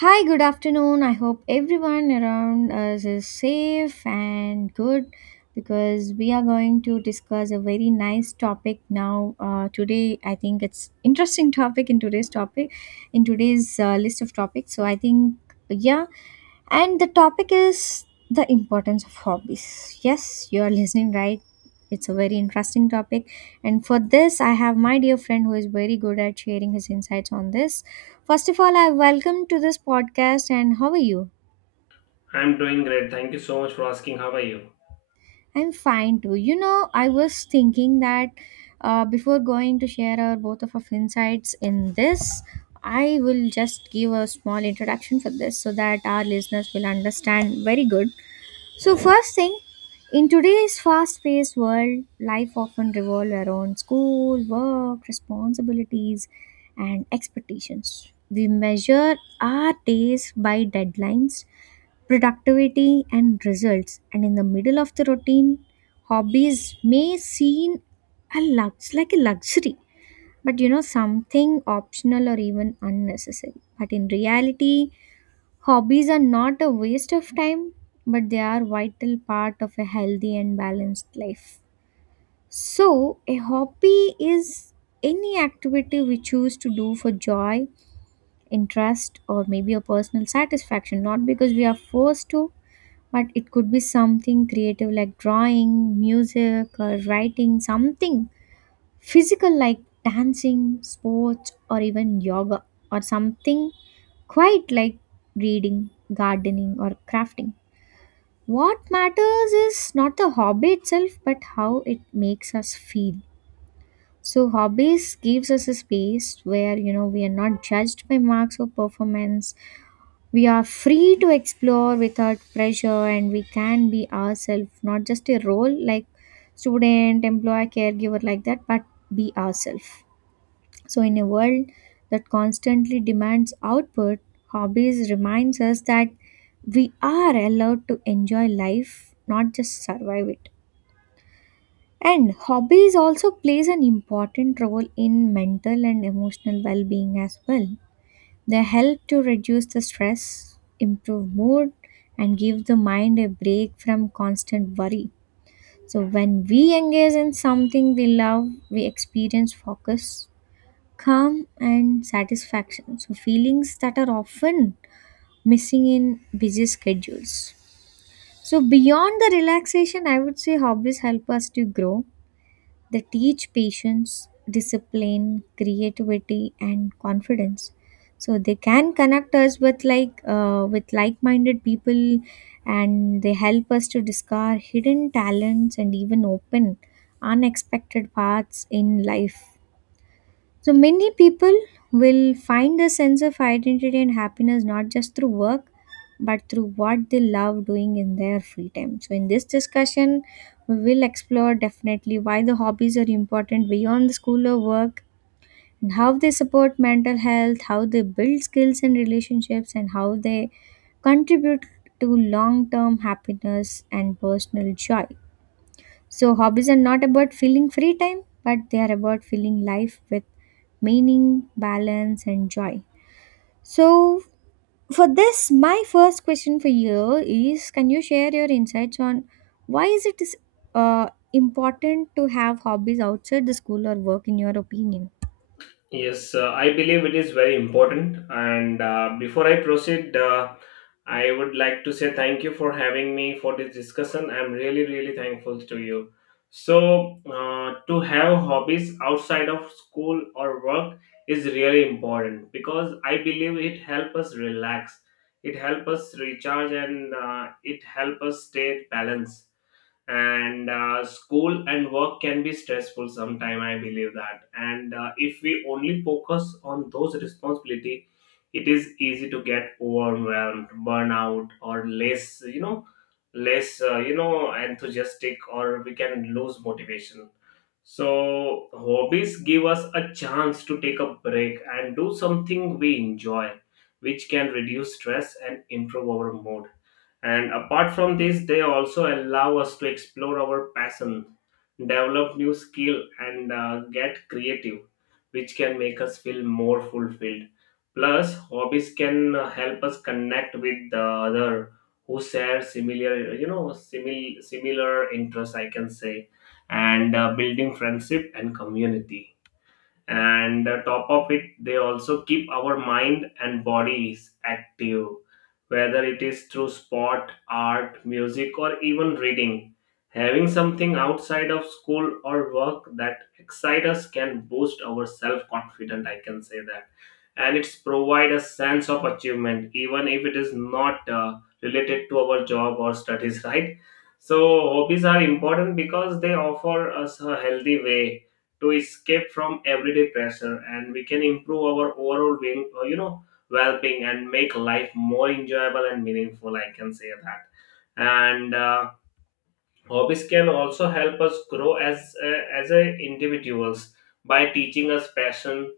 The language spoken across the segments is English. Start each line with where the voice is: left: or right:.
right: Hi, good afternoon. I hope everyone around us is safe and good because we are going to discuss a very nice topic now. Today, I think it's interesting topic in today's list of topics. So I think yeah, and the topic is the importance of hobbies. Yes, you are listening right. It's a very interesting topic. And for this, I have my dear friend who is very good at sharing his insights on this. First of all, I welcome to this podcast. And how are you?
left: I'm doing great. Thank you so much for asking. How are you?
right: I'm fine too. You know, I was thinking that before going to share our both of our insights in this, I will just give a small introduction for this so that our listeners will understand very good. So, first thing, in today's fast paced world, life often revolves around school, work, responsibilities, and expectations. We measure our days by deadlines, productivity, and results. And in the middle of the routine, hobbies may seem like a luxury, but something optional or even unnecessary. But in reality, hobbies are not a waste of time, but they are vital part of a healthy and balanced life. So, a hobby is any activity we choose to do for joy, interest, or maybe a personal satisfaction, not because we are forced to, but it could be something creative like drawing, music, or writing, something physical like dancing, sports, or even yoga, or something quite like reading, gardening, or crafting. What matters is not the hobby itself, but how it makes us feel. So hobbies gives us a space where we are not judged by marks or performance. We are free to explore without pressure, and we can be ourselves, not just a role like student, employer, caregiver like that, but be ourselves. So, in a world that constantly demands output, hobbies reminds us that we are allowed to enjoy life, not just survive it. And hobbies also plays an important role in mental and emotional well-being as well. They help to reduce the stress, improve mood, and give the mind a break from constant worry. So when we engage in something we love, we experience focus, calm and satisfaction, so feelings that are often missing in busy schedules. So beyond the relaxation, I would say hobbies help us to grow. They teach patience, discipline, creativity, and confidence. So they can connect us with with like-minded people, and they help us to discover hidden talents and even open unexpected paths in life. So many people will find a sense of identity and happiness not just through work, but through what they love doing in their free time. So in this discussion, we will explore definitely why the hobbies are important beyond the school or work, and how they support mental health, how they build skills and relationships, and how they contribute to long-term happiness and personal joy. So, hobbies are not about filling free time, but they are about filling life with meaning, balance, and joy. So, for this, my first question for you is, can you share your insights on why is it uh, important to have hobbies outside the school or work, in your opinion?
left: Yes, I believe it is very important. And before I proceed, I would like to say thank you for having me for this discussion. I'm really, really thankful to you. So, to have hobbies outside of school or work is really important because I believe it helps us relax, it helps us recharge, and it helps us stay balanced and school and work can be stressful sometime. I believe that. And if we only focus on those responsibility, it is easy to get overwhelmed, burnout, or less, you know, less enthusiastic, or we can lose motivation. So, hobbies give us a chance to take a break and do something we enjoy, which can reduce stress and improve our mood. And apart from this, they also allow us to explore our passion, develop new skill, and get creative, which can make us feel more fulfilled. Plus, hobbies can help us connect with the other who share similar, you know, similar interests, I can say. And building friendship and community, and top of it, they also keep our mind and bodies active, whether it is through sport, art, music, or even reading. Having something outside of school or work that excites us can boost our self confidence, I can say that. And it's provide a sense of achievement, even if it is not related to our job or studies, right? So hobbies are important because they offer us a healthy way to escape from everyday pressure, and we can improve our overall being, you know, well-being, and make life more enjoyable and meaningful, I can say that. And hobbies can also help us grow as a individuals by teaching us passion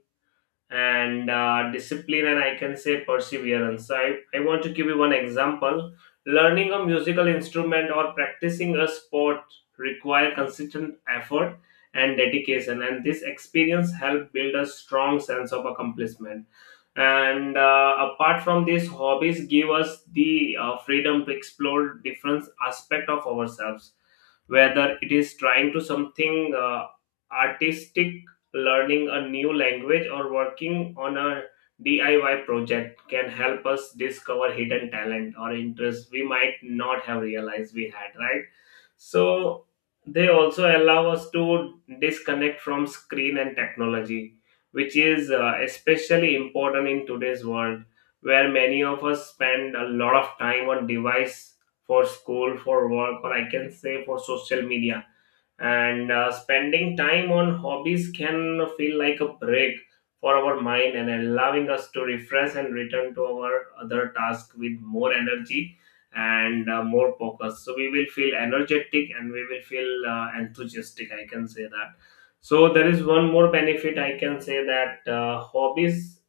left: and discipline and, I can say, perseverance. So I want to give you one example. Learning a musical instrument or practicing a sport require consistent effort and dedication, and this experience help build a strong sense of accomplishment. And apart from this, hobbies give us the freedom to explore different aspect of ourselves, whether it is trying to something artistic, learning a new language, or working on a DIY project, can help us discover hidden talent or interests we might not have realized we had, right? So they also allow us to disconnect from screen and technology, which is especially important in today's world, where many of us spend a lot of time on device for school, for work, or I can say for social media. And spending time on hobbies can feel like a break for our mind and allowing us to refresh and return to our other task with more energy and more focus. So we will feel energetic, and we will feel enthusiastic, I can say that. So there is one more benefit, I can say that. Hobbies,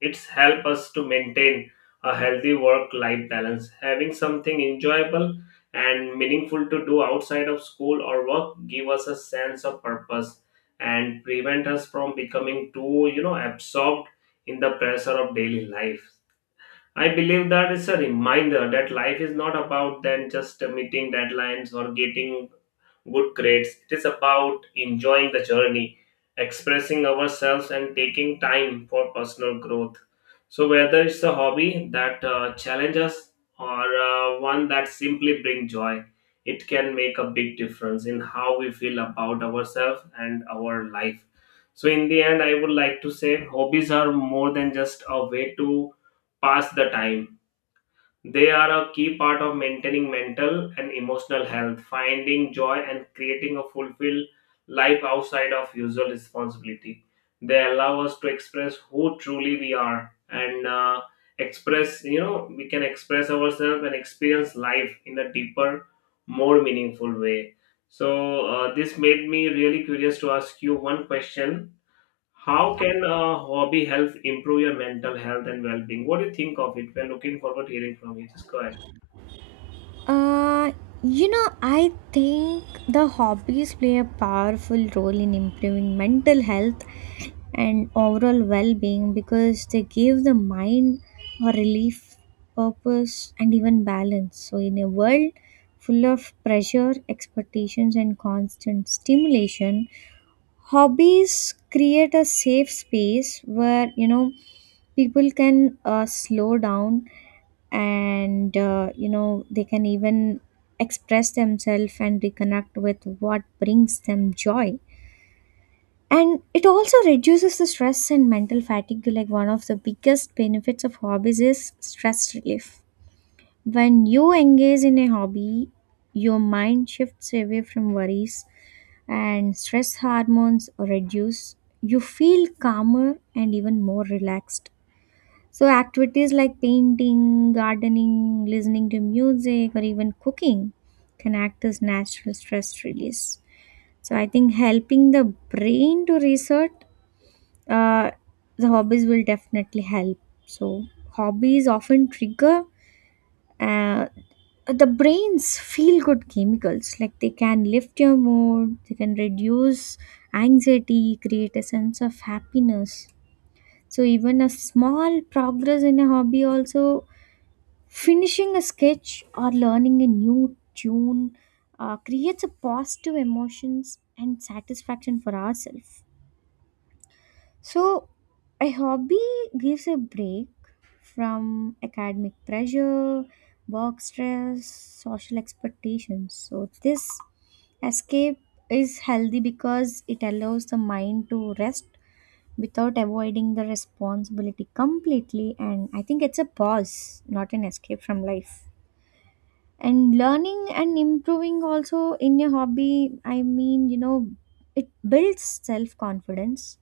left: it's help us to maintain a healthy work-life balance. Having something enjoyable and meaningful to do outside of school or work give us a sense of purpose and prevent us from becoming too, you know, absorbed in the pressure of daily life. I believe that it's a reminder that life is not about then just meeting deadlines or getting good grades. It is about enjoying the journey, expressing ourselves, and taking time for personal growth. So, whether it's a hobby that challenges us, or one that simply brings joy, it can make a big difference in how we feel about ourselves and our life. So, in the end, I would like to say hobbies are more than just a way to pass the time. They are a key part of maintaining mental and emotional health, finding joy, and creating a fulfilled life outside of usual responsibility. They allow us to express who truly we are, and express, you know, we can express ourselves and experience life in a deeper, more meaningful way. So, this made me really curious to ask you one question. How can a hobby help improve your mental health and well-being? What do you think of it? We're looking forward to hearing from you. Just go ahead.
right: Uh, you know, I think the hobbies play a powerful role in improving mental health and overall well being because they give the mind a relief, purpose, and even balance. So, in a world full of pressure, expectations, and constant stimulation, hobbies create a safe space where people can slow down and they can even express themselves and reconnect with what brings them joy. And it also reduces the stress and mental fatigue. Like, one of the biggest benefits of hobbies is stress relief. When you engage in a hobby, your mind shifts away from worries and stress hormones reduce. You feel calmer and even more relaxed. So activities like painting, gardening, listening to music, or even cooking can act as natural stress release. So I think helping the brain to reset, uh, the hobbies will definitely help. So, hobbies often trigger uh, the brain's feel good chemicals, like they can lift your mood, they can reduce anxiety, create a sense of happiness. So, even a small progress in a hobby, also finishing a sketch or learning a new tune, creates a positive emotions and satisfaction for ourselves. So, a hobby gives a break from academic pressure, work stress, social expectations. So, this escape is healthy because it allows the mind to rest without avoiding the responsibility completely. And I think it's a pause, not an escape from life. And learning and improving also in a hobby, I mean, it builds self confidence,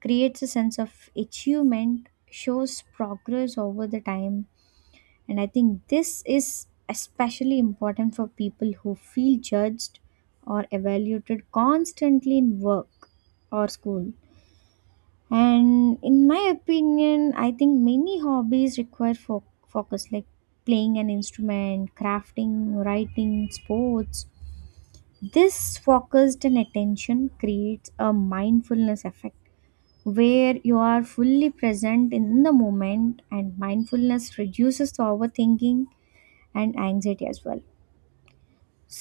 right: creates a sense of achievement, shows progress over the time. And I think this is especially important for people who feel judged or evaluated constantly in work or school. And in my opinion, I think many hobbies require focus, like playing an instrument, crafting, writing, sports. This focused and attention creates a mindfulness effect where you are fully present in the moment, and mindfulness reduces the overthinking and anxiety as well.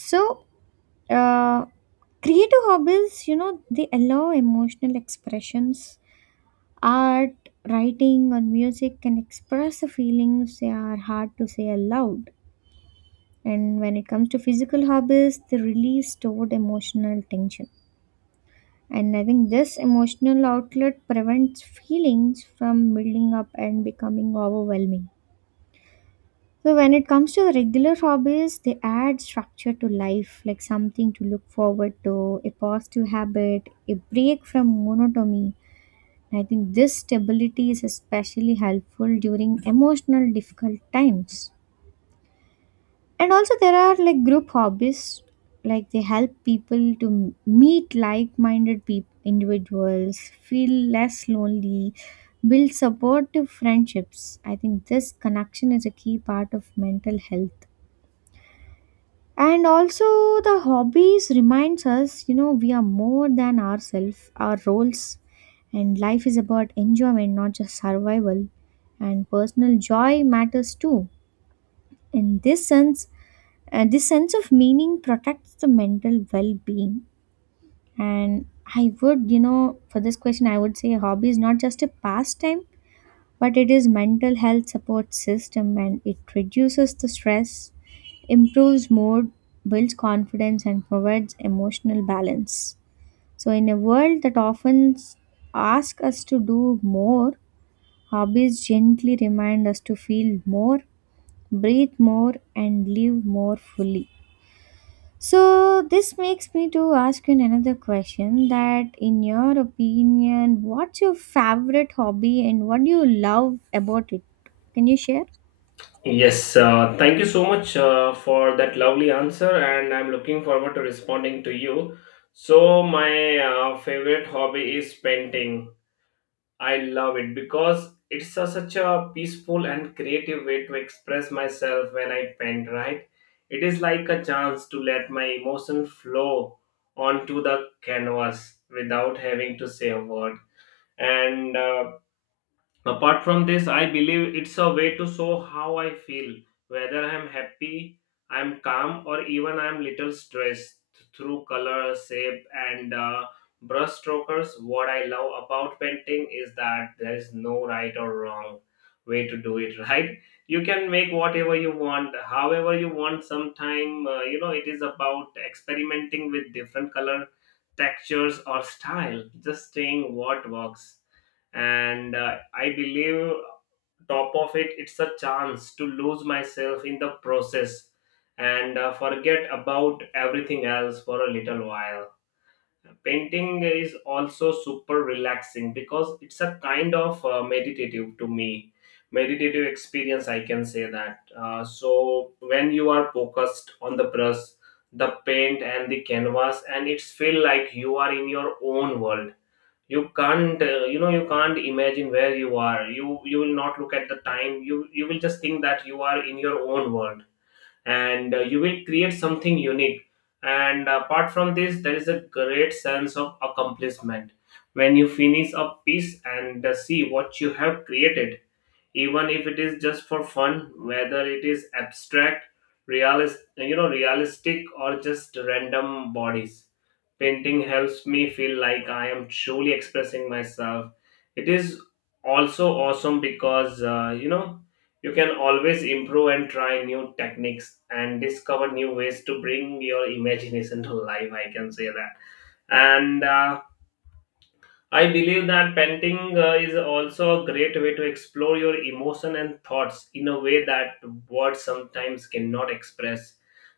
right: So uh, creative hobbies, they allow emotional expressions. Art, writing, or music can express the feelings they are hard to say aloud. And when it comes to physical hobbies, they release stored emotional tension. And I think this emotional outlet prevents feelings from building up and becoming overwhelming. So, when it comes to regular hobbies, they add structure to life, like something to look forward to, a positive habit, a break from monotony. And I think this stability is especially helpful during emotional difficult times. And also there are like group hobbies, like they help people to meet like-minded peop individuals, feel less lonely, build supportive friendships. I think this connection is a key part of mental health. And also, the hobbies reminds us, we are more than ourselves, our roles, and life is about enjoyment, not just survival, and personal joy matters too. In this sense, this sense of meaning protects the mental well-being. And I would, for this question I would say a hobby is not just a pastime, but it is mental health support system, and it reduces the stress, improves mood, builds confidence, and provides emotional balance. So in a world that often asks us to do more, hobbies gently remind us to feel more, breathe more, and live more fully. So this makes me to ask you another question, that in your opinion, what's your favorite hobby and what do you love about it? Can you share?
left: Yes, thank you so much for that lovely answer, and I'm looking forward to responding to you. So, my favorite hobby is painting. I love it because it's a, such a peaceful and creative way to express myself when I paint, right? It is like a chance to let my emotion flow onto the canvas without having to say a word. And apart from this, I believe it's a way to show how I feel, whether I'm happy, I'm calm, or even I'm little stressed, through color, shape, and brush strokers. What I love about painting is that there is no right or wrong way to do it, right? You can make whatever you want, however you want. Sometime, you know, it is about experimenting with different color, textures, or style, just saying what works. And I believe top of it, it's a chance to lose myself in the process and forget about everything else for a little while. Painting is also super relaxing because it's a kind of meditative to me meditative experience, I can say that. So when you are focused on the brush, the paint, and the canvas, and it's feel like you are in your own world. You can't you know, you can't imagine where you are. You will not look at the time. You will just think that you are in your own world, and you will create something unique. And apart from this, there is a great sense of accomplishment when you finish a piece and see what you have created, even if it is just for fun, whether it is abstract, realist you know, realistic, or just random bodies. Painting helps me feel like I am truly expressing myself. It is also awesome because you know, you can always improve and try new techniques and discover new ways to bring your imagination to life, I can say that. And I believe that painting is also a great way to explore your emotion and thoughts in a way that words sometimes cannot express.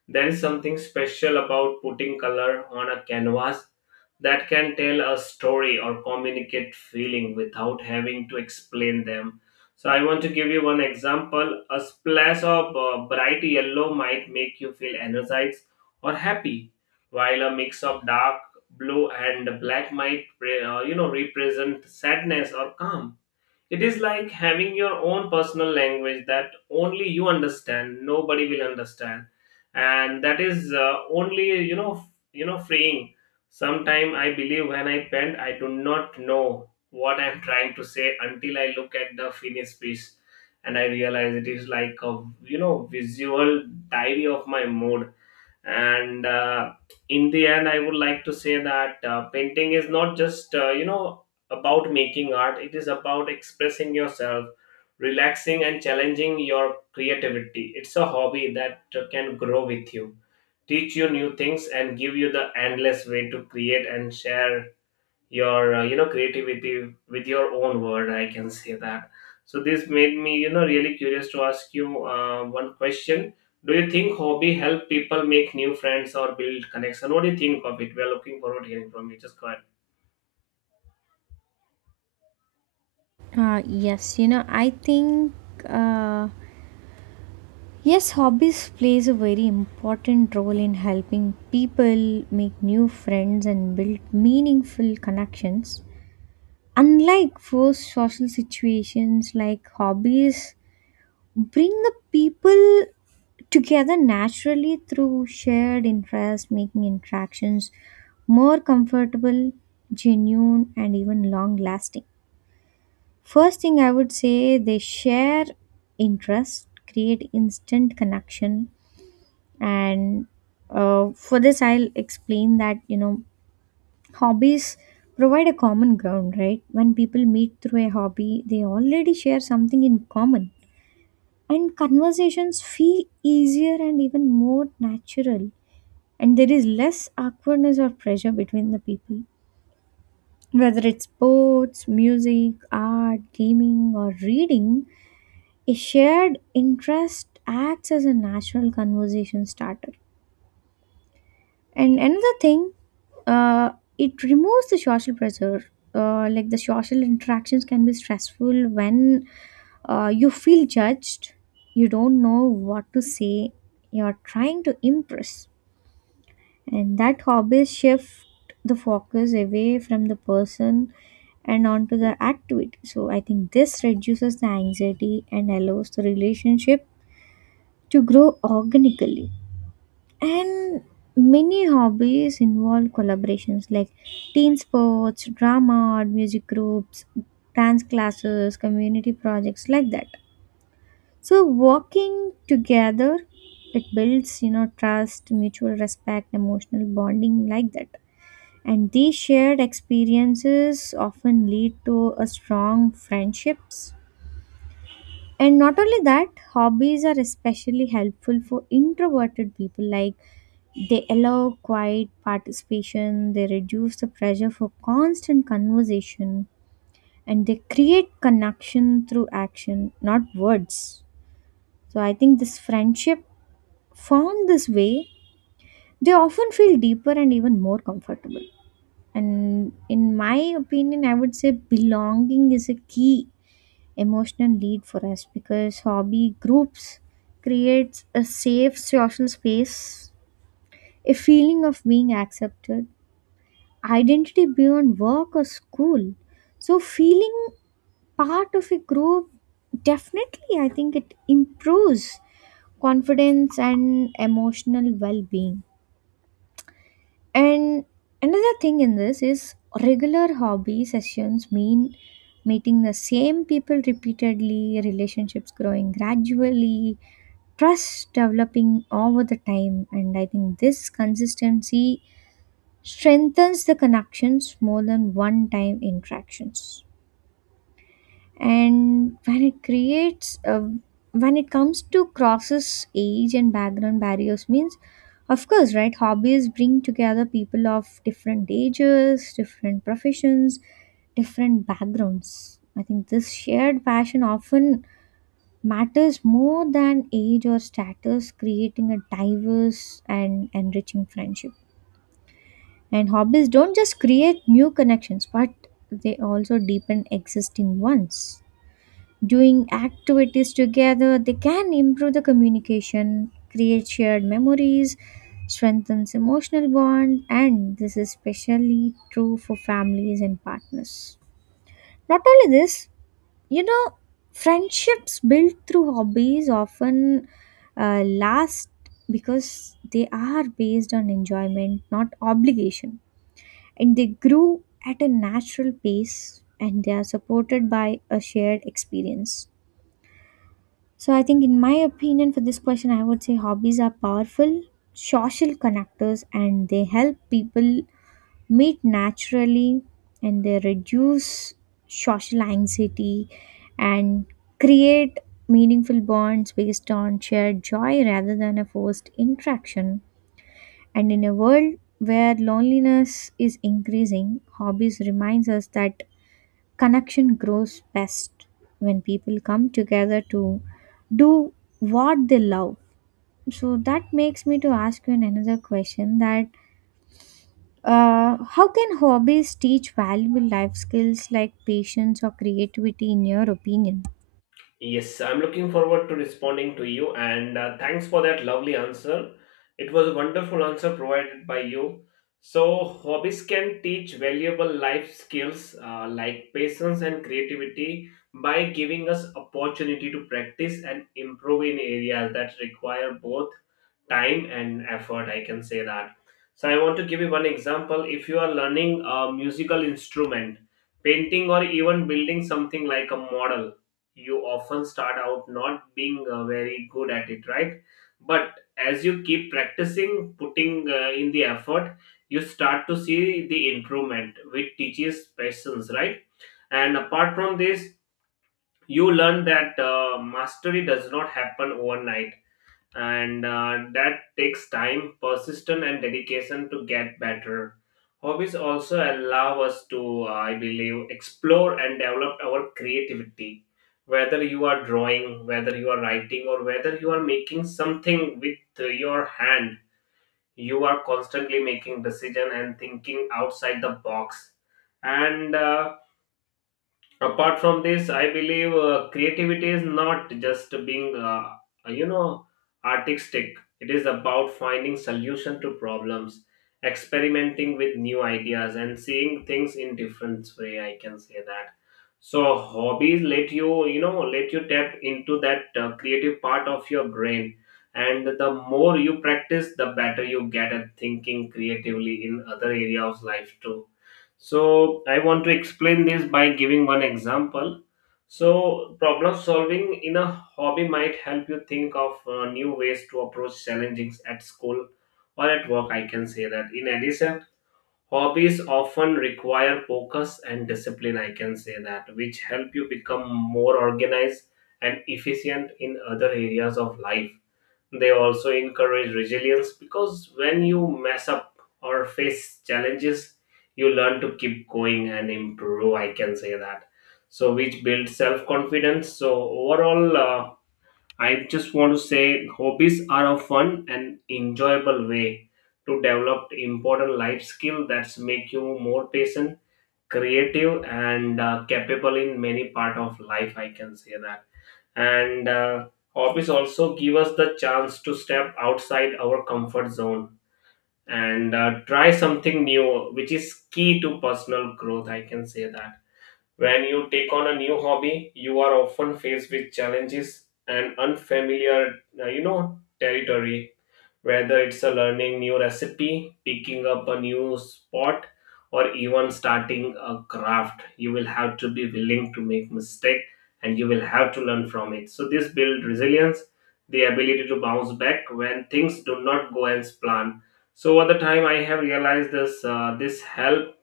left: There is something special about putting color on a canvas that can tell a story or communicate feeling without having to explain them. So I want to give you one example. A splash of bright yellow might make you feel energized or happy, while a mix of dark blue and black might you know, represent sadness or calm. It is like having your own personal language that only you understand, nobody will understand. And that is only, you know, you know, freeing. Sometime I believe when I paint, I do not know what I'm trying to say until I look at the finished piece, and I realize it is like a, you know, visual diary of my mood. And in the end, I would like to say that painting is not just you know, about making art. It is about expressing yourself, relaxing, and challenging your creativity. It's a hobby that can grow with you, teach you new things, and give you the endless way to create and share your you know, creativity with your own word, I can say that. So this made me, you know, really curious to ask you one question. Do you think hobby help people make new friends or build connection? What do you think of it? We are looking forward to hearing from you. Just go ahead.
right: Uh, yes you know i think uh, yes, hobbies plays a very important role in helping people make new friends and build meaningful connections. Unlike forced social situations, like hobbies bring the people together naturally through shared interest, making interactions more comfortable, genuine, and even long lasting. First thing I would say, they share interest, create instant connection, and for this, I'll explain that, hobbies provide a common ground, right? When people meet through a hobby, they already share something in common, and conversations feel easier and even more natural, and there is less awkwardness or pressure between the people. Whether it's sports, music, art, gaming, or reading, a shared interest acts as a natural conversation starter. And another thing, uh, it removes the social pressure. Like, the social interactions can be stressful when you feel judged, you don't know what to say, you're trying to impress, and that hobbies shift the focus away from the person and onto the activity. So I think this reduces the anxiety and allows the relationship to grow organically. And many hobbies involve collaborations, like team sports, drama or music groups, dance classes, community projects, like that. So working together, it builds, trust, mutual respect, emotional bonding, like that. And these shared experiences often lead to a strong friendships. And not only that, hobbies are especially helpful for introverted people. Like, they allow quiet participation, they reduce the pressure for constant conversation, and they create connection through action, not words. So I think this friendship formed this way, they often feel deeper and even more comfortable. And in my opinion, I would say belonging is a key emotional need for us, because hobby groups creates a safe social space, a feeling of being accepted, identity beyond work or school. So feeling part of a group, definitely I think it improves confidence and emotional well-being. And another thing in this is, regular hobby sessions mean meeting the same people repeatedly, relationships growing gradually, trust developing over the time. And I think this consistency strengthens the connections more than one time interactions and when it creates when it comes to crosses age and background barriers means of course, right, hobbies bring together people of different ages, different professions, different backgrounds. I think this shared passion often matters more than age or status, creating a diverse and enriching friendship. And hobbies don't just create new connections, but they also deepen existing ones. Doing activities together, they can improve the communication, create shared memories, strengthens emotional bond, and this is especially true for families and partners. Not only this, you know, friendships built through hobbies often last, because they are based on enjoyment, not obligation, and they grew at a natural pace and they are supported by a shared experience. So I think, in my opinion, for this question I would say hobbies are powerful social connectors, and they help people meet naturally, and they reduce social anxiety and create meaningful bonds based on shared joy rather than a forced interaction. And in a world where loneliness is increasing, hobbies reminds us that connection grows best when people come together to do what they love. So that makes me to ask you another question, that how can hobbies teach valuable life skills like patience or creativity, in your opinion?
left: Yes, I'm looking forward to responding to you, and thanks for that lovely answer. It was a wonderful answer provided by you. So, hobbies can teach valuable life skills like patience and creativity by giving us opportunity to practice and improve in areas that require both time and effort, I can say that. So I want to give you one example. If you are learning a musical instrument, painting, or even building something like a model, you often start out not being very good at it, right? But as you keep practicing, putting in the effort, you start to see the improvement, which teaches patience, right? And apart from this, you learn that mastery does not happen overnight, and that takes time, persistence, and dedication to get better. Hobbies also allow us to, I believe, explore and develop our creativity. Whether you are drawing, whether you are writing, or whether you are making something with your hand, you are constantly making decision and thinking outside the box. And apart from this, I believe creativity is not just being you know, artistic. It is about finding solution to problems, experimenting with new ideas, and seeing things in different way, I can say that. So hobbies let you, you know let you tap into that creative part of your brain, and the more you practice, the better you get at thinking creatively in other area of life too. So I want to explain this by giving one example. So problem solving in a hobby might help you think of new ways to approach challenges at school or at work, I can say that. In addition, hobbies often require focus and discipline, I can say that, which help you become more organized and efficient in other areas of life. They also encourage resilience because when you mess up or face challenges, you learn to keep going and improve, I can say that. So, which builds self confidence. So, overall, I just want to say hobbies are a fun and enjoyable way to develop important life skill that's make you more patient, creative, and capable in many part of life, I can say that. And hobbies also give us the chance to step outside our comfort zone and try something new, which is key to personal growth, I can say that. When you take on a new hobby, you are often faced with challenges and unfamiliar you know, territory, whether it's a learning new recipe, picking up a new spot, or even starting a craft, you will have to be willing to make mistake, and you will have to learn from it. So this build resilience, the ability to bounce back when things do not go as planned. So over the time, I have realized this. This help,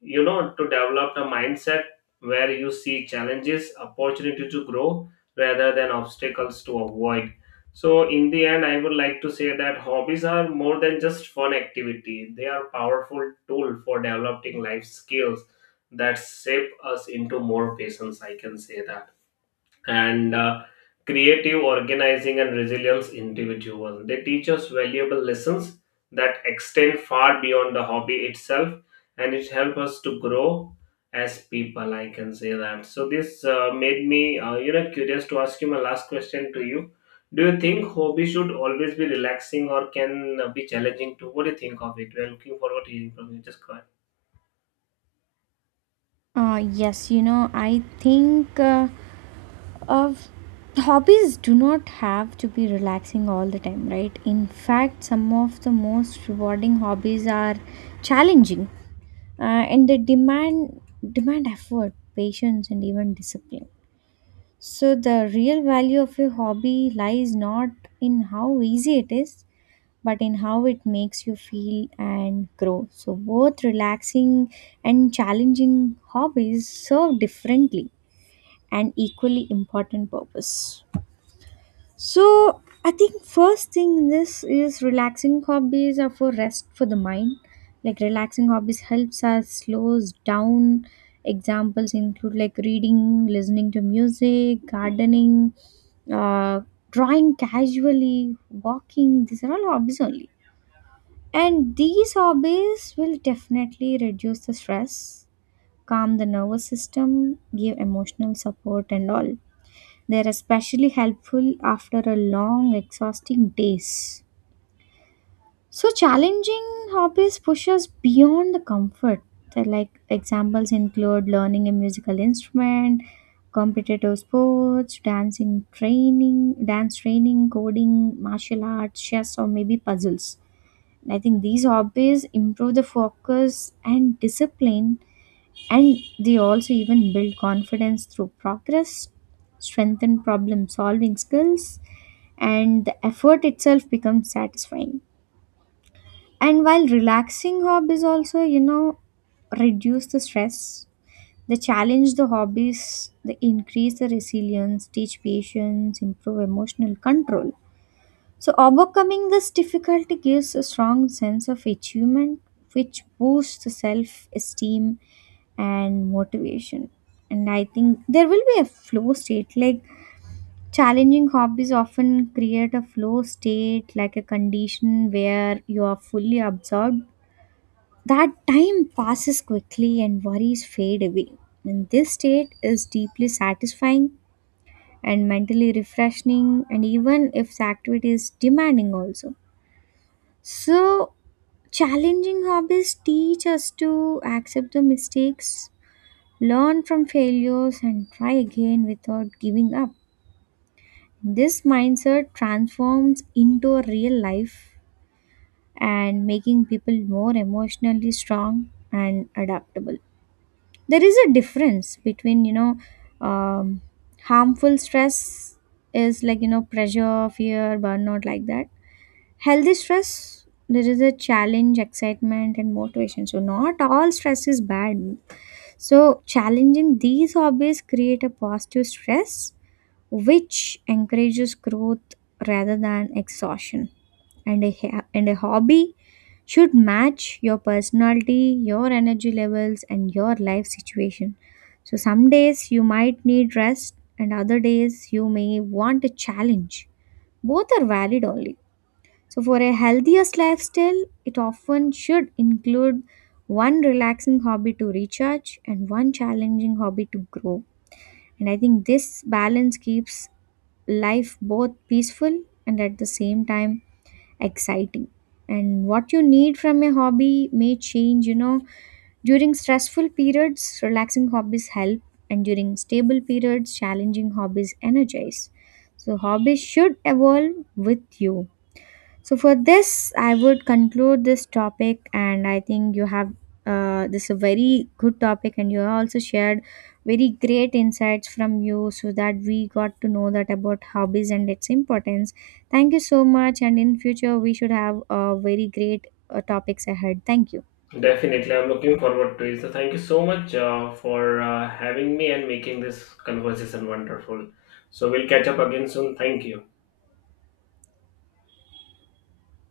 left: you know, to develop the mindset where you see challenges opportunity to grow rather than obstacles to avoid. So in the end, I would like to say that hobbies are more than just fun activity. They are powerful tool for developing life skills that shape us into more patience, I can say that, and creative, organizing, and resilience individual. They teach us valuable lessons that extend far beyond the hobby itself, and it helps us to grow as people, I can say that. So this made me, you know, curious to ask you my last question to you. Do you think hobby should always be relaxing, or can be challenging too? What do you think of it? We are looking forward to hearing from you. Just go ahead.
right: Yes, you know, I think Uh, hobbies do not have to be relaxing all the time, right? In fact, some of the most rewarding hobbies are challenging, and they demand demand effort, patience, and even discipline. So the real value of a hobby lies not in how easy it is, but in how it makes you feel and grow. So both relaxing and challenging hobbies serve differently and equally important purpose. So I think first thing in this is relaxing hobbies are for rest for the mind. Like relaxing hobbies helps us slows down. Examples include like reading, listening to music, gardening, uh, drawing casually, walking. These are all hobbies only. And these hobbies will definitely reduce the stress, calm the nervous system, give emotional support and all. They're especially helpful after a long, exhausting days. So challenging hobbies push us beyond the comfort. The, like examples include learning a musical instrument, competitive sports, dancing training, dance training, coding, martial arts, chess, or maybe puzzles. I think these hobbies improve the focus and discipline, and they also even build confidence through progress, strengthen problem solving skills, and the effort itself becomes satisfying. And while relaxing hobbies also, you know, reduce the stress. They challenge the hobbies, they increase the resilience, teach patience, improve emotional control. So, overcoming this difficulty gives a strong sense of achievement, which boosts the self esteem and motivation. And I think there will be a flow state. Like challenging hobbies often create a flow state, like a condition where you are fully absorbed. That time passes quickly and worries fade away. And this state is deeply satisfying and mentally refreshing, and even if the activity is demanding, also. So, challenging hobbies teach us to accept the mistakes, learn from failures, and try again without giving up. This mindset transforms into a real life and making people more emotionally strong and adaptable. There is a difference between, you know, um, harmful stress is like, you know, pressure, fear, burnout, like that. Healthy stress, there is a challenge, excitement, and motivation. So, not all stress is bad. So, challenging these hobbies create a positive stress, which encourages growth rather than exhaustion. And a hobby should match your personality, your energy levels, and your life situation. So, some days you might need rest, and other days you may want a challenge. Both are valid only. So, for a healthiest lifestyle, it often should include one relaxing hobby to recharge and one challenging hobby to grow. And I think this balance keeps life both peaceful and at the same time exciting. And what you need from a hobby may change, you know. During stressful periods, relaxing hobbies help, and during stable periods, challenging hobbies energize. So, hobbies should evolve with you. So for this, I would conclude this topic, and I think you have this is a very good topic, and you also shared very great insights from you, so that we got to know that about hobbies and its importance. Thank you so much, and in future we should have very great topics ahead. Thank you.
left: Definitely, I'm looking forward to it. So, thank you so much for having me and making this conversation wonderful. So, we'll catch up again soon. Thank you.